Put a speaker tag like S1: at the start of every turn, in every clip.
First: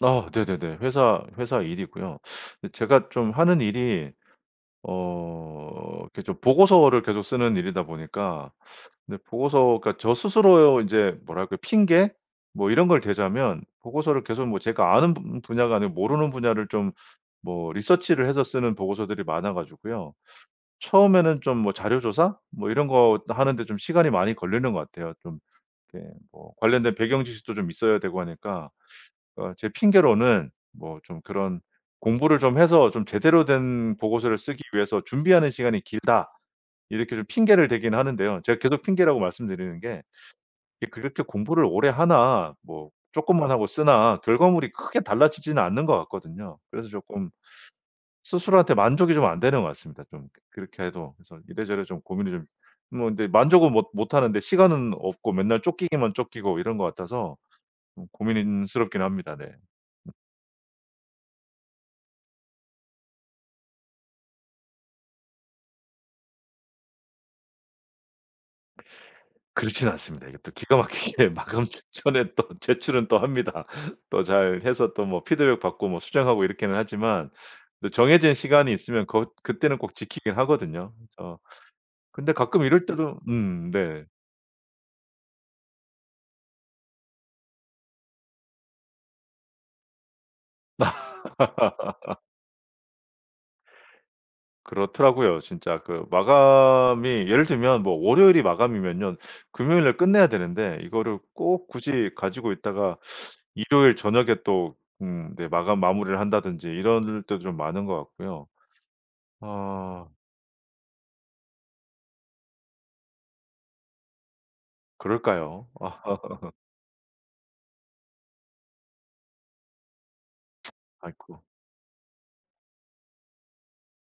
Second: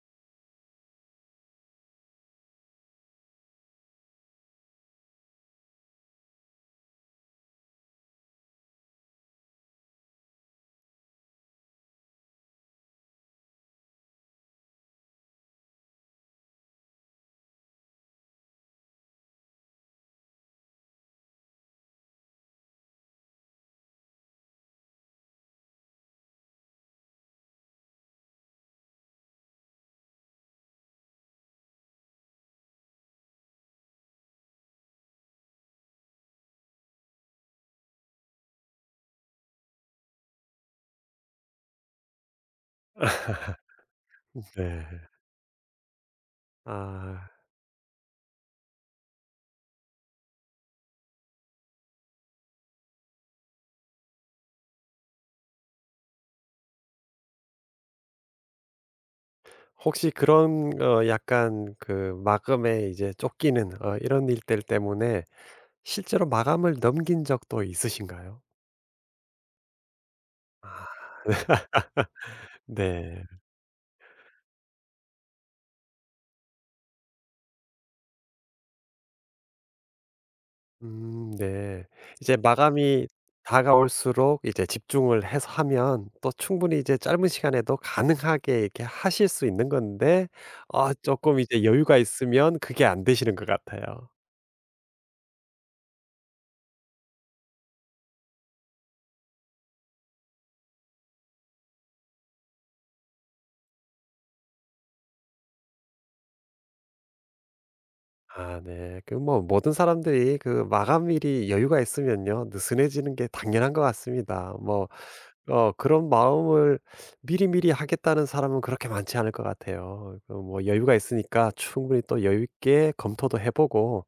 S1: 아. 네네네. 회사 회사 일이고요. 제가 좀 하는 일이 어 이렇게 좀 보고서를 계속 쓰는 일이다 보니까 근데 보고서가 저 스스로 인제 뭐랄까 핑계? 뭐 이런 걸 대자면 보고서를 계속 뭐 제가 아는 분 분야가 아니고 모르는 분야를 좀 뭐 리서치를 해서 쓰는 보고서들이 많아 가지고요. 처음에는 좀 뭐 자료 조사 뭐 이런 거 또 하는데 좀 시간이 많이 걸리는 것 같아요. 좀 이렇게 뭐 관련된 배경 지식도 좀 있어야 되고 하니까 어 제 핑계로는 뭐 좀 그런 '공부를 좀 해서 좀 제대로 된 보고서를 쓰기 위해서 준비하는 시간이 길다.' 이렇게 좀 핑계를 대기는 하는데요. 제가 계속 핑계라고 말씀드리는 게 이 그렇게 공부를 오래 하나 뭐 쪼끔만 하고 쓰나
S2: 음
S1: 결과물이
S2: 네.
S1: 크게 달라지지는 않는 것 같거든요. 그래서 조금
S2: 아.
S1: 스스로한테 만족이 좀 안 되는 것 같습니다 좀 그 그렇게 해도. 그래서 이래저래 좀 고민이 좀 뭐 근데 만족은 못 못하는데 시간은 없고 맨날 쫓기기만 쫓기고 이런 것 같아서 좀 고민스럽긴 합니다. 네.
S2: 혹시 그런 어 약간 그 마감에 이제 쫓기는 어 이런 일들 때문에 실제로 마감을 넘긴 적도 있으신가요?
S1: 그렇진 않습니다. 이게 또 기가
S2: 아.
S1: 막히게 마감 전에 또 제출은 또
S2: 네.
S1: 합니다. 또 잘해서 또 뭐 피드백 받고 뭐 수정하고 이렇게는 하지만 또 정해진 시간이 있으면 것 그때는 꼭 지키긴 하거든요.
S2: 음
S1: 그래서
S2: 네.
S1: 근데
S2: 이제
S1: 가끔 이럴
S2: 마감이
S1: 때도 음. 네.
S2: 다가올수록 이제 집중을 해서 하면 또 충분히 이제 짧은 시간에도 가능하게 이렇게 하실 수 있는 건데 아 쪼끔 이제 여유가 있으면 그게 안 되시는 것 같아요.
S1: 그렇더라고요. 진짜 그 마감이 예를 들면 뭐 월요일이 마감이면요. 금요일 날 끝내야 되는데 이거를 꼭 굳이 가지고 있다가 일요일 저녁에 또 음 네 마감 마무리를 한다든지 이럴 때도 좀 많은 것 같고요.
S2: 아 네. 그 뭐 모든
S1: 어.
S2: 사람들이 그 마감일이 여유가 있으면요 느슨해지는 게 당연한 것 같습니다. 뭐
S1: 그럴까요?
S2: 어 그런 마음을 미리미리 하겠다는 사람은 그렇게 많지 않을 것 같아요. 그 뭐 여유가
S1: 아이코.
S2: 있으니까 충분히 또 여유 있게 검토도 해 보고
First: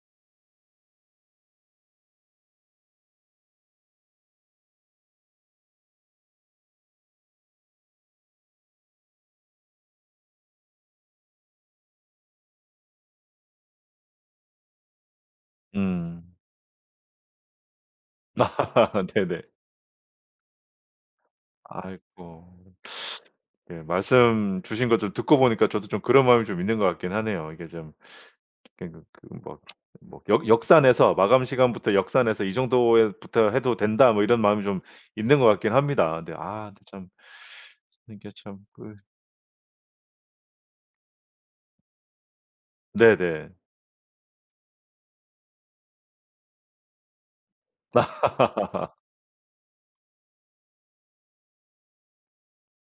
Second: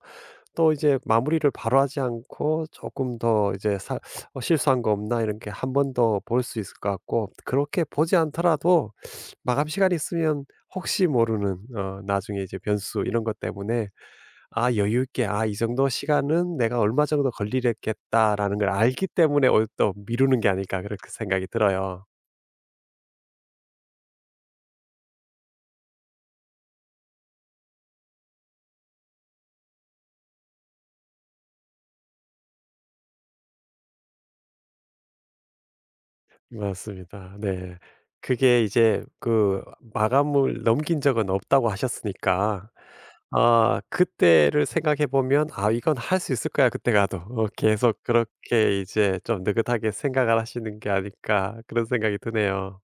S2: 또 이제 마무리를 바로 하지 않고 조금 더 이제 사 '어 실수한 거 없나?' 이렇게 1 번 더 볼 수 있을 것 같고 그렇게 보지 않더라도 마감 시간이 있으면 혹시 모르는 어 나중에 이제 변수 이런 것 때문에 '아 여유 있게 아 이 정도
S1: 음.
S2: 시간은 내가 얼마 정도 걸리랬겠다.'라는 걸 알기 때문에
S1: 네네.
S2: 어 또 미루는 게 아닐까 그렇게 생각이 들어요.
S1: 아이고. 예. 말씀 주신 거 좀 듣고 보니까 저도 좀 그런 마음이 좀 있는 것 같긴 하네요. 이게 좀 그 그 막 뭐 '역 역산해서 마감 시간부터 역산해서 이 정도의 부터 해도 된다.' 뭐 이런 마음이 좀 있는 것 같긴 합니다. 근데 아 근데 참
S2: 맞습니다. 네.
S1: 쓰는 게 참
S2: 그게
S1: 그
S2: 이제 그 마감을 넘긴 적은 없다고 하셨으니까
S1: 네네.
S2: 어 그때를 생각해 보면 '아 이건 할 수 있을 거야 그때 가도.' 어 계속 그렇게 이제 좀 느긋하게 생각을 하시는 게 아닐까 그런 생각이 드네요.